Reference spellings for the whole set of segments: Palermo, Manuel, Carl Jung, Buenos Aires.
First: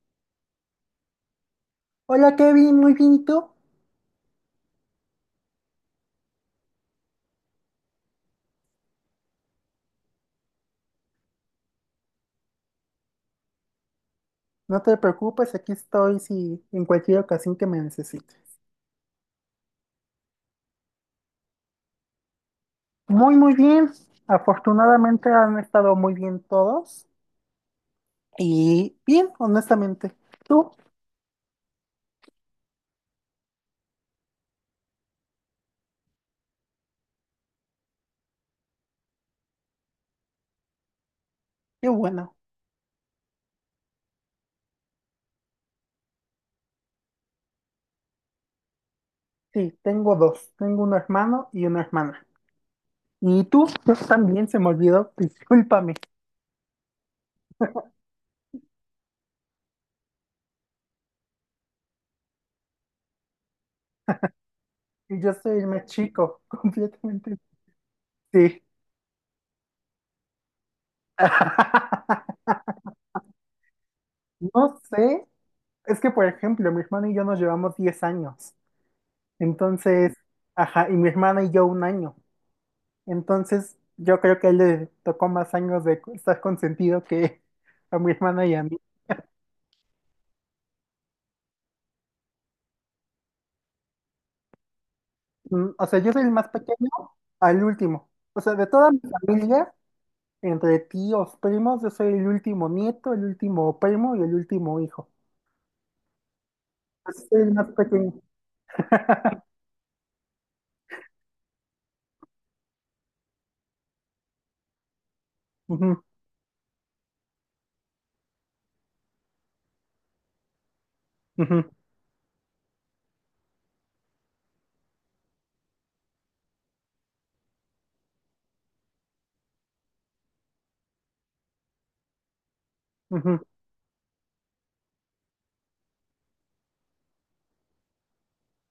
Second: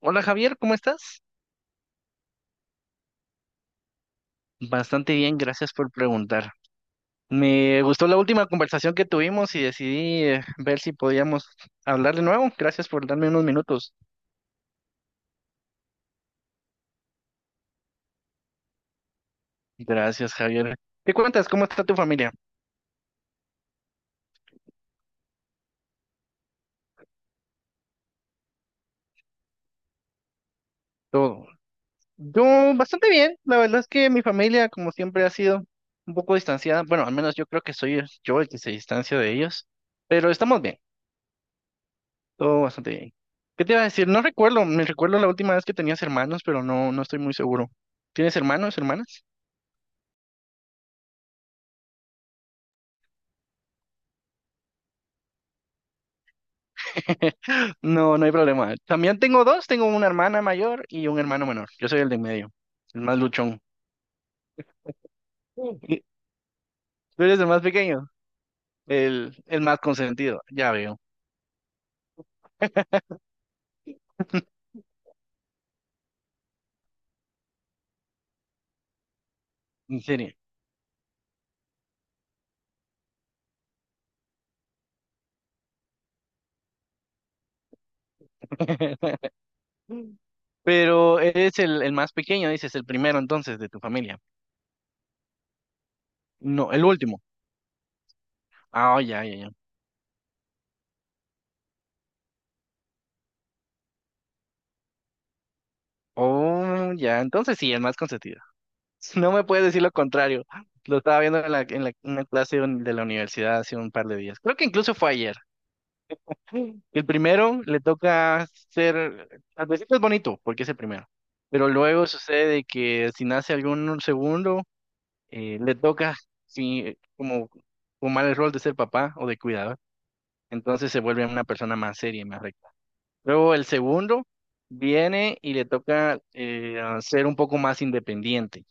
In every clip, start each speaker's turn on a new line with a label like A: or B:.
A: Hola Javier, ¿cómo estás?
B: Hola Kevin, muy bien, ¿y tú?
A: Bastante bien, gracias por preguntar. Me gustó la última conversación que tuvimos y decidí ver si podíamos hablar de nuevo. Gracias por darme unos minutos.
B: No te preocupes, aquí estoy si en cualquier ocasión que me necesites.
A: Gracias, Javier. ¿Qué cuentas? ¿Cómo está tu familia?
B: Muy, muy bien. Afortunadamente han estado muy bien todos. Y bien, honestamente. ¿Tú?
A: Todo. Yo bastante bien. La verdad es que mi familia, como siempre, ha sido un poco distanciada. Bueno, al menos yo creo que soy yo el que se distancia de ellos. Pero estamos bien.
B: Qué bueno.
A: Todo bastante bien. ¿Qué te iba a decir? No recuerdo. Me recuerdo la última vez que tenías hermanos, pero no estoy muy seguro. ¿Tienes hermanos, hermanas?
B: Sí, tengo dos. Tengo un hermano y una hermana. ¿Y tú? Yo también se me olvidó. Discúlpame.
A: No, no hay problema. También tengo dos, tengo una hermana mayor y un hermano menor. Yo soy el de en medio, el más luchón.
B: Y yo soy el
A: Sí.
B: más
A: Y
B: chico,
A: tú
B: completamente.
A: eres el más pequeño,
B: Sí.
A: el más consentido, ya veo,
B: No sé. Es que, por ejemplo, mi hermano y yo nos llevamos 10 años.
A: en
B: Entonces,
A: serio.
B: ajá, y mi hermana y yo un año. Entonces, yo creo que a él le tocó más años de estar consentido que a mi hermana y a mí.
A: Pero eres el más pequeño, dices, el primero entonces de tu familia.
B: O sea, yo soy el más
A: No, el
B: pequeño
A: último.
B: al último. O sea, de toda
A: Ah,
B: mi
A: oh, ya, ya, ya.
B: familia, entre tíos, primos, yo soy el último nieto, el último primo y el último hijo.
A: Oh, ya,
B: Entonces, soy el
A: entonces
B: más
A: sí, el más
B: pequeño.
A: consentido. No me puedes decir lo contrario. Lo estaba viendo en en una clase de de la universidad hace un par de días. Creo que incluso fue ayer.
B: Ujú,
A: El primero le toca ser, al principio es bonito porque es el primero, pero
B: ujú,
A: luego sucede de que si nace algún segundo, le toca sí, como tomar el rol de ser papá o de cuidador, entonces se vuelve una persona más seria y más recta.
B: ujú.
A: Luego el segundo viene y le toca ser un poco más independiente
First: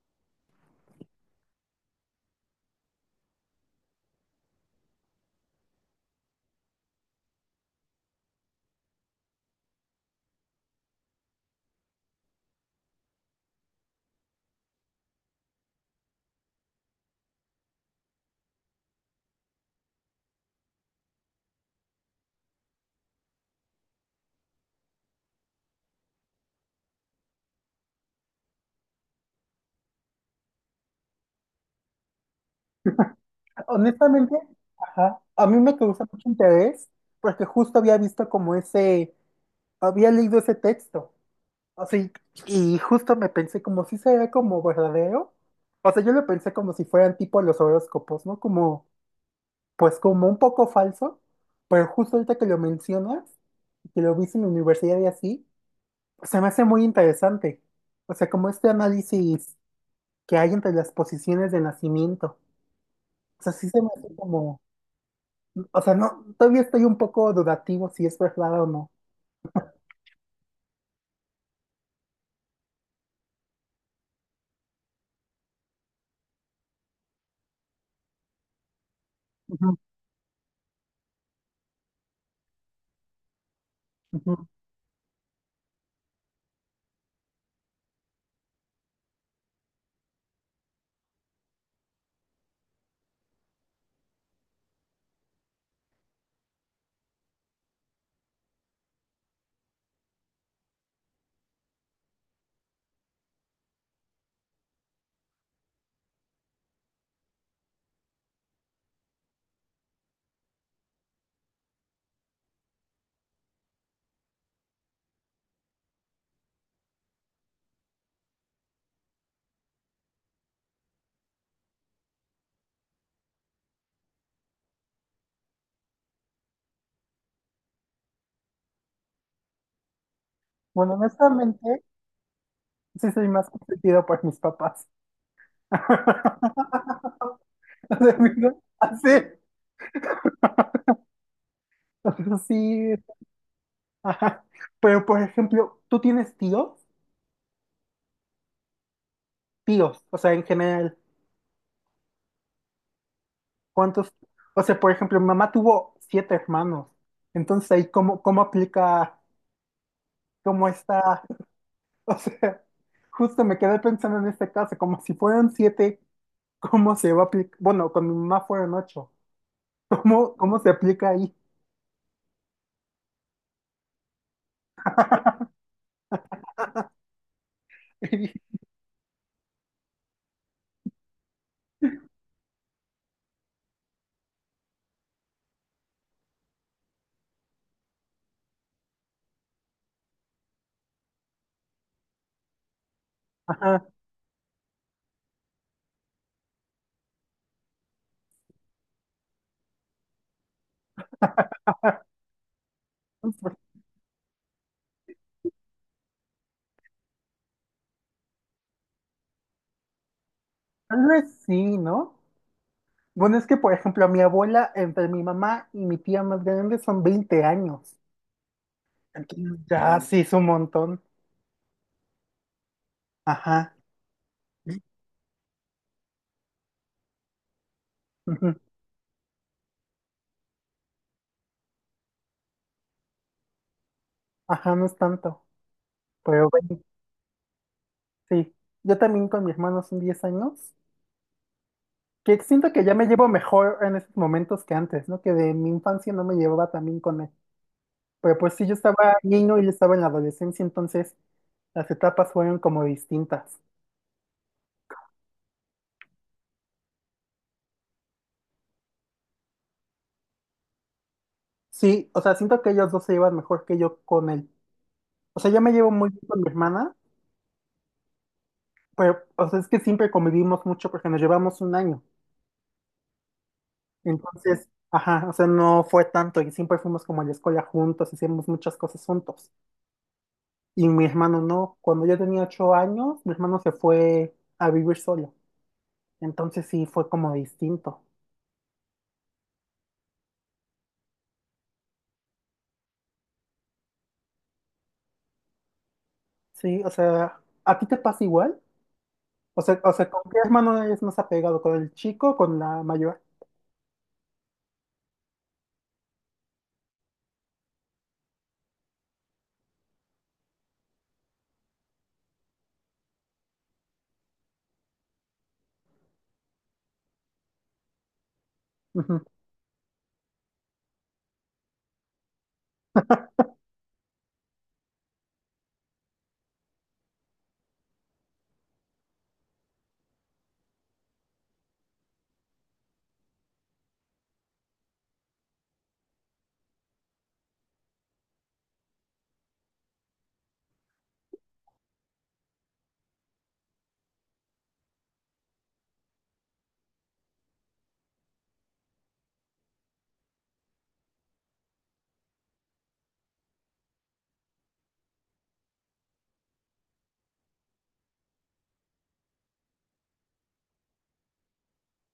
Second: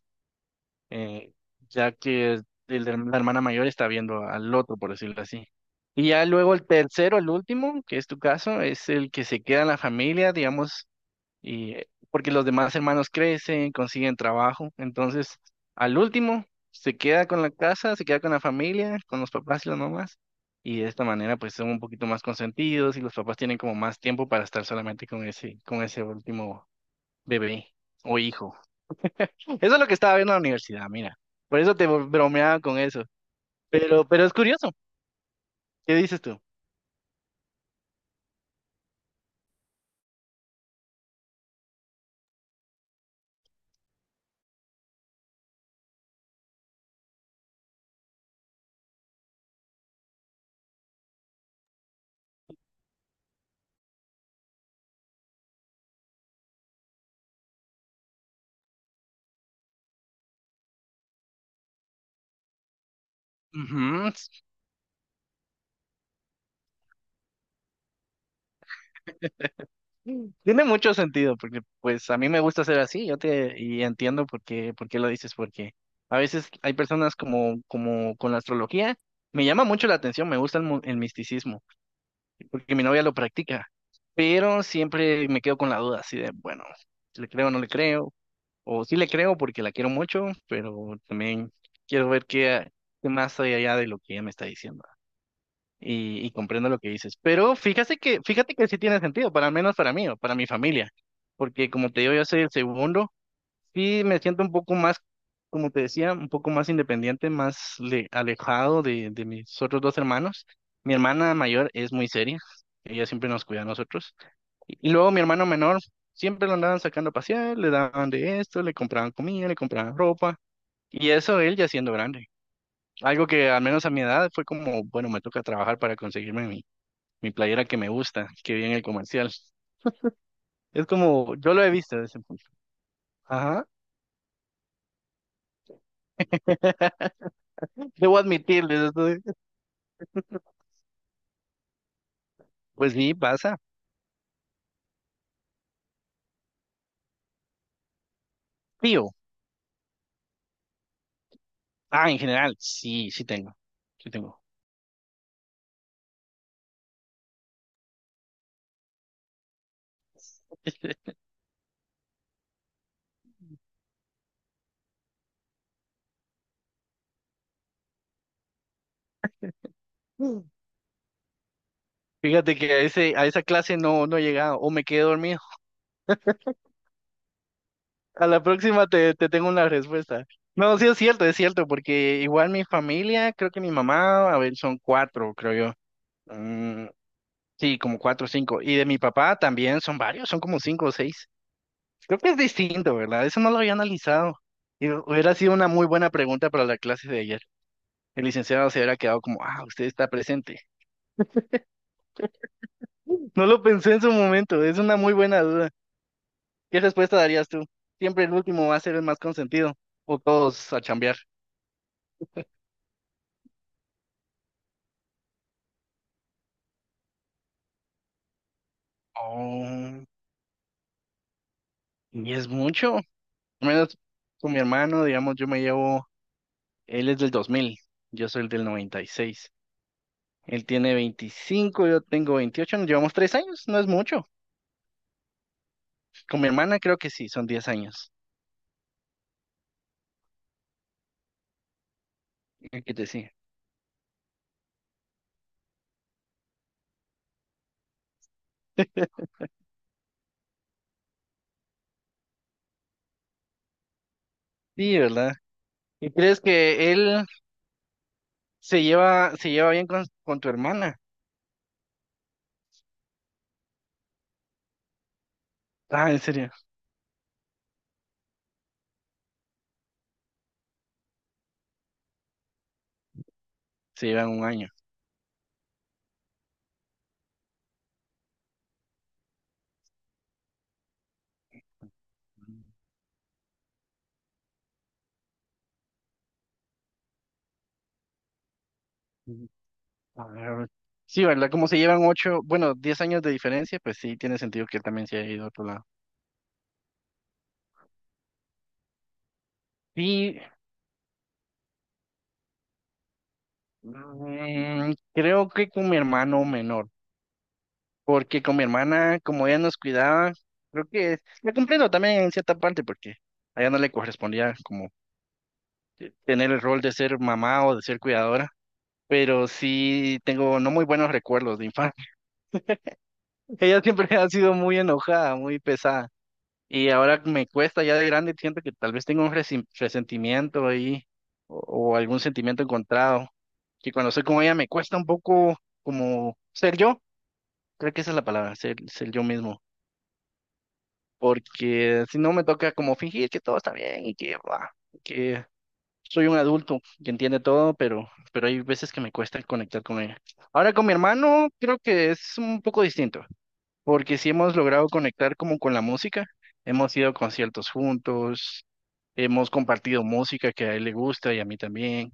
A: eh, ya que la hermana mayor está viendo al otro, por decirlo así. Y ya luego el tercero, el último, que es tu caso, es el que se queda en la familia, digamos, y porque los demás hermanos crecen, consiguen trabajo, entonces al último se queda con la casa, se queda con la familia, con los papás y las mamás, y de esta manera pues son un poquito más consentidos y los papás tienen como más tiempo para estar solamente con ese último bebé o hijo. Eso es lo que estaba viendo en la universidad, mira. Por eso te bromeaba con eso. Pero es
B: Honestamente,
A: curioso.
B: ajá, a mí me
A: ¿Qué
B: causa
A: dices
B: mucho
A: tú?
B: interés porque justo había visto como ese, había leído ese texto. Así, y justo me pensé como si sería como verdadero. O sea, yo lo pensé como si fueran tipo los horóscopos, ¿no? Como, pues como un poco falso, pero justo ahorita que lo mencionas, que lo viste en la universidad y así, se me hace muy interesante. O sea, como este análisis que hay entre las posiciones de nacimiento. O sea, sí se me
A: Ujú,
B: hace como, o sea, no, todavía estoy un poco dudativo si es verdad o no.
A: tiene mucho sentido, porque pues a mí me gusta ser así, yo te y entiendo por qué lo dices, porque a veces hay personas como, como con la astrología, me llama
B: Ujú,
A: mucho la atención, me gusta el, el misticismo, porque mi novia lo practica,
B: ujú.
A: pero siempre me quedo con la duda, así de, bueno, si ¿le creo o no le creo? O sí le creo porque la quiero mucho, pero también quiero ver qué, qué más hay allá de lo que ella me está diciendo. Y comprendo lo que dices. Pero fíjate que sí tiene sentido, para al menos para mí o para mi familia. Porque como te digo, yo soy el segundo. Sí me siento un poco más, como te decía, un poco más independiente, más alejado de mis otros dos hermanos. Mi hermana mayor es muy seria. Ella siempre nos cuida a nosotros. Y luego mi hermano menor siempre lo andaban sacando a pasear, le daban de esto, le compraban comida, le compraban ropa. Y eso él ya siendo grande. Algo que al menos a mi edad fue como, bueno, me toca trabajar para conseguirme mi, mi playera que me gusta, que vi en el comercial. Es
B: Bueno,
A: como, yo lo he
B: honestamente,
A: visto desde ese punto.
B: sí soy más
A: Ajá.
B: consentido por mis papás.
A: Debo admitirles esto.
B: Así,
A: Pues
B: así,
A: sí, pasa.
B: ajá. Pero por ejemplo, ¿tú tienes tíos?
A: Tío.
B: Tíos, o sea, en general,
A: Ah, en general, sí, sí tengo. Sí
B: ¿cuántos?
A: tengo.
B: O sea, por ejemplo, mi mamá tuvo siete hermanos. Entonces ahí, ¿cómo, cómo aplica, cómo está? O sea, justo me quedé pensando en este caso, como si fueran siete, ¿cómo se va a aplicar? Bueno, con mi mamá fueron ocho. ¿Cómo,
A: Mm.
B: cómo se aplica ahí?
A: Fíjate que a ese, a esa clase no he llegado. O me quedé dormido. A la próxima te, te tengo una respuesta. No, sí es cierto, porque igual mi familia, creo que mi mamá, a ver, son cuatro, creo yo. Mm, sí, como cuatro o cinco. Y de mi papá también son varios, son como cinco o seis. Creo que es distinto, ¿verdad? Eso no lo había
B: Ajá.
A: analizado. Y hubiera sido una muy buena pregunta para la clase de ayer. El licenciado se hubiera quedado como, ah, usted está presente.
B: Pues,
A: No lo pensé en su momento, es una muy buena duda. ¿Qué respuesta darías tú? Siempre el último va a ser el más consentido. O todos a
B: tal
A: chambear.
B: vez sí, ¿no? Bueno, es que, por ejemplo, mi abuela, entre mi mamá y mi tía más grande son 20 años. Entonces, ya
A: Oh.
B: sí es un montón.
A: Y es mucho. Al
B: Ajá.
A: menos con mi hermano, digamos, yo me llevo, él es del 2000, yo soy el
B: Ujú.
A: del 96. Él tiene 25, yo tengo 28, nos llevamos 3 años, no es mucho.
B: Ajá, no es tanto.
A: Con mi
B: Pero
A: hermana
B: bueno,
A: creo que sí, son 10 años.
B: sí. Yo también con mi hermano son 10 años. Que siento
A: Qué
B: que ya
A: te
B: me llevo
A: decía.
B: mejor en estos momentos que antes, ¿no? Que de mi infancia no me llevaba también con él. Pero pues sí, yo estaba niño y él estaba en la adolescencia, entonces las etapas fueron como distintas.
A: Sí, ¿verdad? ¿Y crees que él se lleva bien con tu hermana?
B: Sí, o sea, siento que ellos dos se llevan mejor que yo con él. O sea, yo me llevo
A: Ah,
B: muy
A: en
B: bien con mi
A: serio,
B: hermana. Pero, o sea, es que siempre convivimos mucho porque nos llevamos un año.
A: se llevan un
B: Entonces,
A: año.
B: ajá, o sea, no fue tanto y siempre fuimos como a la escuela juntos, hicimos muchas cosas juntos. Y mi hermano no. Cuando yo tenía 8 años, mi hermano se fue a vivir solo. Entonces sí fue como distinto.
A: Mm, a ver, sí, ¿verdad? Como se llevan 8 bueno, 10 años de diferencia, pues sí, tiene sentido que él también se haya ido a otro lado.
B: Sí, o sea, ¿a ti te pasa igual? O sea, ¿con qué
A: Sí,
B: hermano eres más apegado? ¿Con el chico o con la mayor?
A: mm, creo que con mi hermano menor, porque con mi hermana, como ella nos cuidaba, creo que la comprendo también en cierta parte, porque a ella no le correspondía como tener el rol de ser mamá o de ser cuidadora,
B: Ujú.
A: pero sí tengo no muy buenos recuerdos de infancia. Ella siempre ha sido muy enojada, muy pesada, y ahora me cuesta ya de grande, siento que tal vez tengo un resentimiento ahí o, o algún sentimiento encontrado, que cuando soy con ella me cuesta un poco como ser yo. Creo que esa es la palabra, ser, ser yo mismo. Porque si no me toca como fingir que todo está bien y que, bla, que soy un adulto que entiende todo, pero hay veces que me cuesta conectar con ella. Ahora con mi hermano creo que es un poco distinto, porque si hemos logrado conectar como con la música, hemos ido a conciertos juntos, hemos compartido música que a él le gusta y a mí también,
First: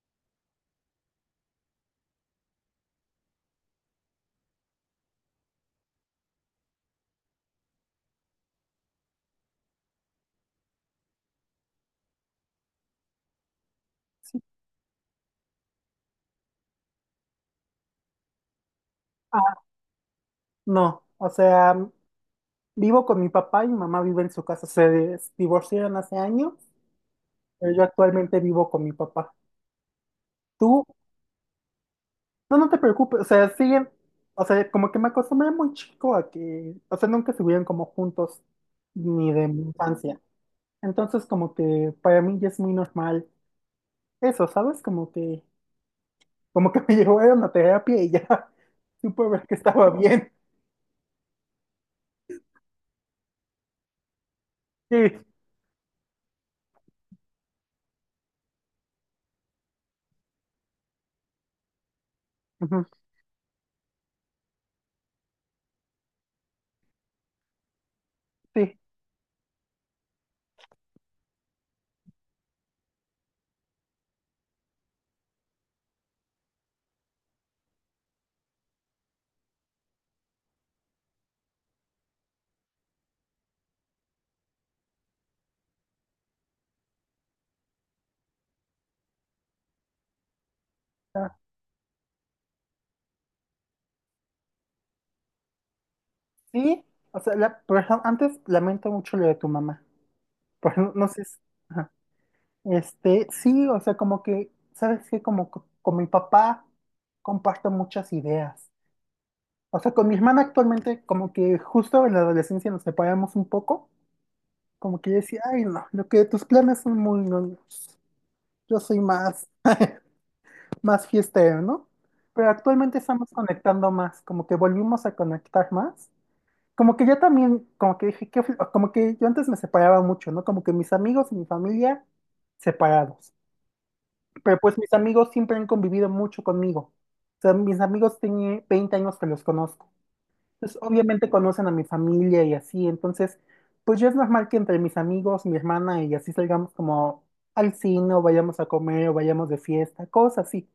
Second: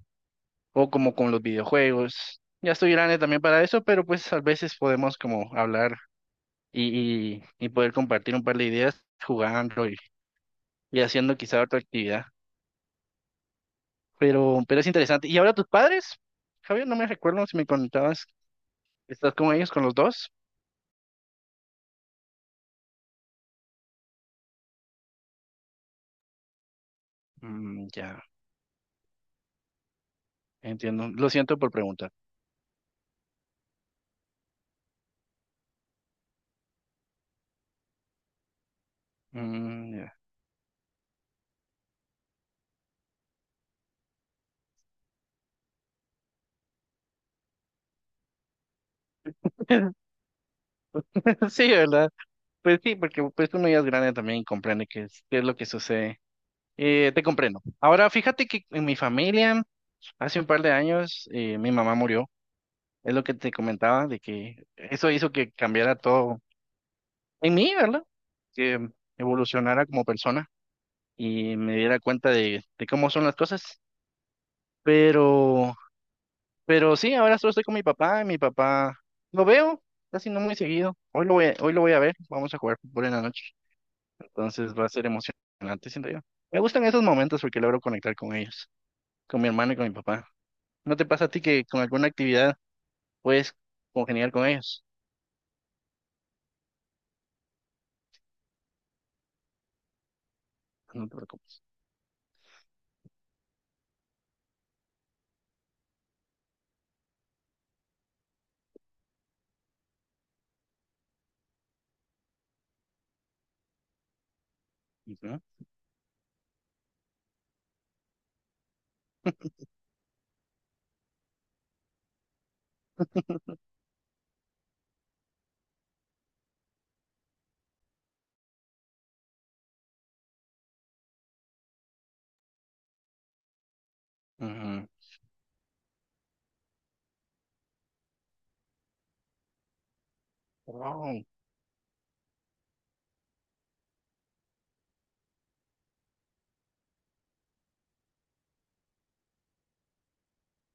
A: o como con los videojuegos. Ya estoy grande también para eso, pero pues a veces podemos como hablar y, y poder compartir un par de ideas jugando y haciendo quizá otra actividad.
B: Sí.
A: Pero es interesante. ¿Y ahora tus padres? Javier, no me recuerdo si me contabas, ¿estás con
B: Ah,
A: ellos, con los dos?
B: no, o sea, vivo con mi papá y mi mamá vive en su casa. Se divorciaron hace años. Pero yo
A: Mm, ya,
B: actualmente vivo con mi papá. Tú,
A: entiendo. Lo siento por preguntar.
B: no, no te preocupes, o sea, siguen, o sea, como que me acostumbré muy chico a que, o sea, nunca estuvieron como juntos, ni de mi
A: Mm, ya.
B: infancia. Entonces, como que para mí ya es muy normal eso, ¿sabes? Como que me llevaron a terapia y ya supe ver que estaba bien.
A: Sí, ¿verdad? Pues sí, porque pues uno ya es grande también y comprende
B: Sí,
A: qué es lo que sucede. Te comprendo. Ahora, fíjate que en mi familia, hace un par de años, mi mamá murió.
B: ujú,
A: Es lo que te comentaba, de que eso hizo que cambiara todo en mí, ¿verdad?
B: sí,
A: Que evolucionara como persona y me diera cuenta de cómo son las cosas. Pero, pero sí, ahora solo estoy con mi papá y mi papá lo veo casi no muy seguido. Hoy lo voy a ver, vamos a jugar fútbol en la noche. Entonces va a ser emocionante, siento yo. Me gustan esos momentos porque logro conectar con ellos, con mi hermano y con mi papá. ¿No te pasa a
B: ah,
A: ti que con alguna actividad puedes congeniar con ellos?
B: sí, o sea, la, pero antes lamento mucho lo de tu mamá, pero no, no
A: No te
B: sé,
A: preocupes.
B: ajá. Este, sí, o sea, como que, ¿sabes qué? Como con mi papá comparto muchas ideas. O sea, con mi hermana actualmente, como que justo en la adolescencia nos separamos un poco, como que yo decía,
A: Ujú.
B: ay, no, lo que tus planes son muy, no, yo soy más, más fiestero, ¿no? Pero actualmente estamos conectando más, como que volvimos a conectar más. Como que yo también, como que dije, qué como que yo antes me separaba mucho, ¿no? Como que mis amigos y mi familia separados. Pero pues
A: Ujú.
B: mis amigos siempre han convivido mucho conmigo. O sea, mis amigos tienen 20 años que los conozco. Entonces,
A: Wow,
B: obviamente conocen a mi familia y así. Entonces, pues ya es normal que entre mis amigos, mi hermana y así salgamos como al cine o vayamos a comer o vayamos de fiesta, cosas así.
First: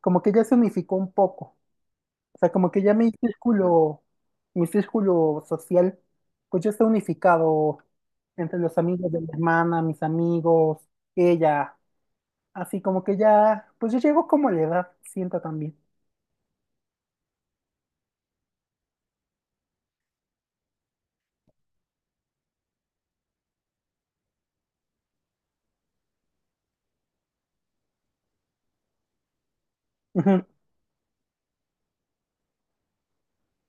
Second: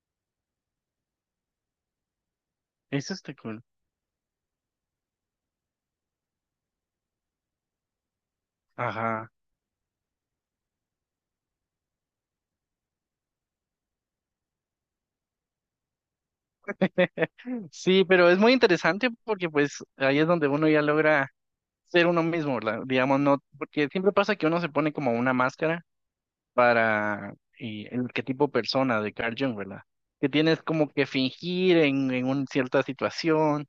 B: Como que ya se unificó un poco. O sea, como que ya
A: eso está cool.
B: mi círculo social, pues ya está unificado entre los amigos de mi
A: Ajá.
B: hermana, mis amigos, ella. Así como que ya, pues yo llego como a la edad, siento también.
A: Sí, pero es muy interesante porque pues ahí es donde uno ya logra ser uno mismo, digamos, no, porque siempre pasa que uno se pone como una máscara para el arquetipo persona de Carl Jung, ¿verdad? Que
B: Ujú.
A: tienes como que fingir en una cierta situación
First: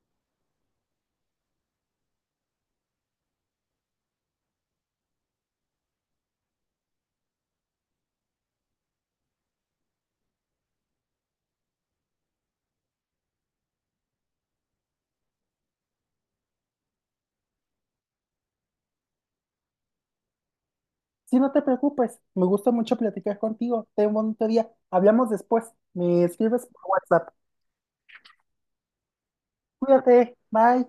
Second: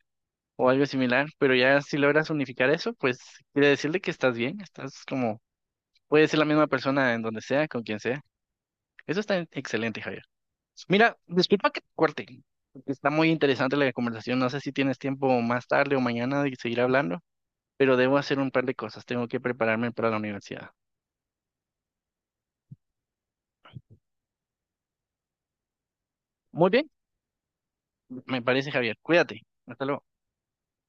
A: o algo similar, pero ya si logras unificar eso, pues quiere decirle que estás bien, estás como, puedes ser la misma persona en donde sea, con quien sea. Eso está excelente, Javier. Mira, disculpa que te corte, porque está muy interesante la conversación. No sé si tienes tiempo más tarde o mañana de seguir hablando, pero debo hacer un par de cosas. Tengo que prepararme para la universidad.
B: Sí, no te preocupes, me gusta mucho platicar contigo. Ten un bonito día. Hablamos después. Me escribes
A: Muy
B: por
A: bien,
B: WhatsApp.
A: me parece, Javier. Cuídate. Hasta luego.
B: Cuídate, bye.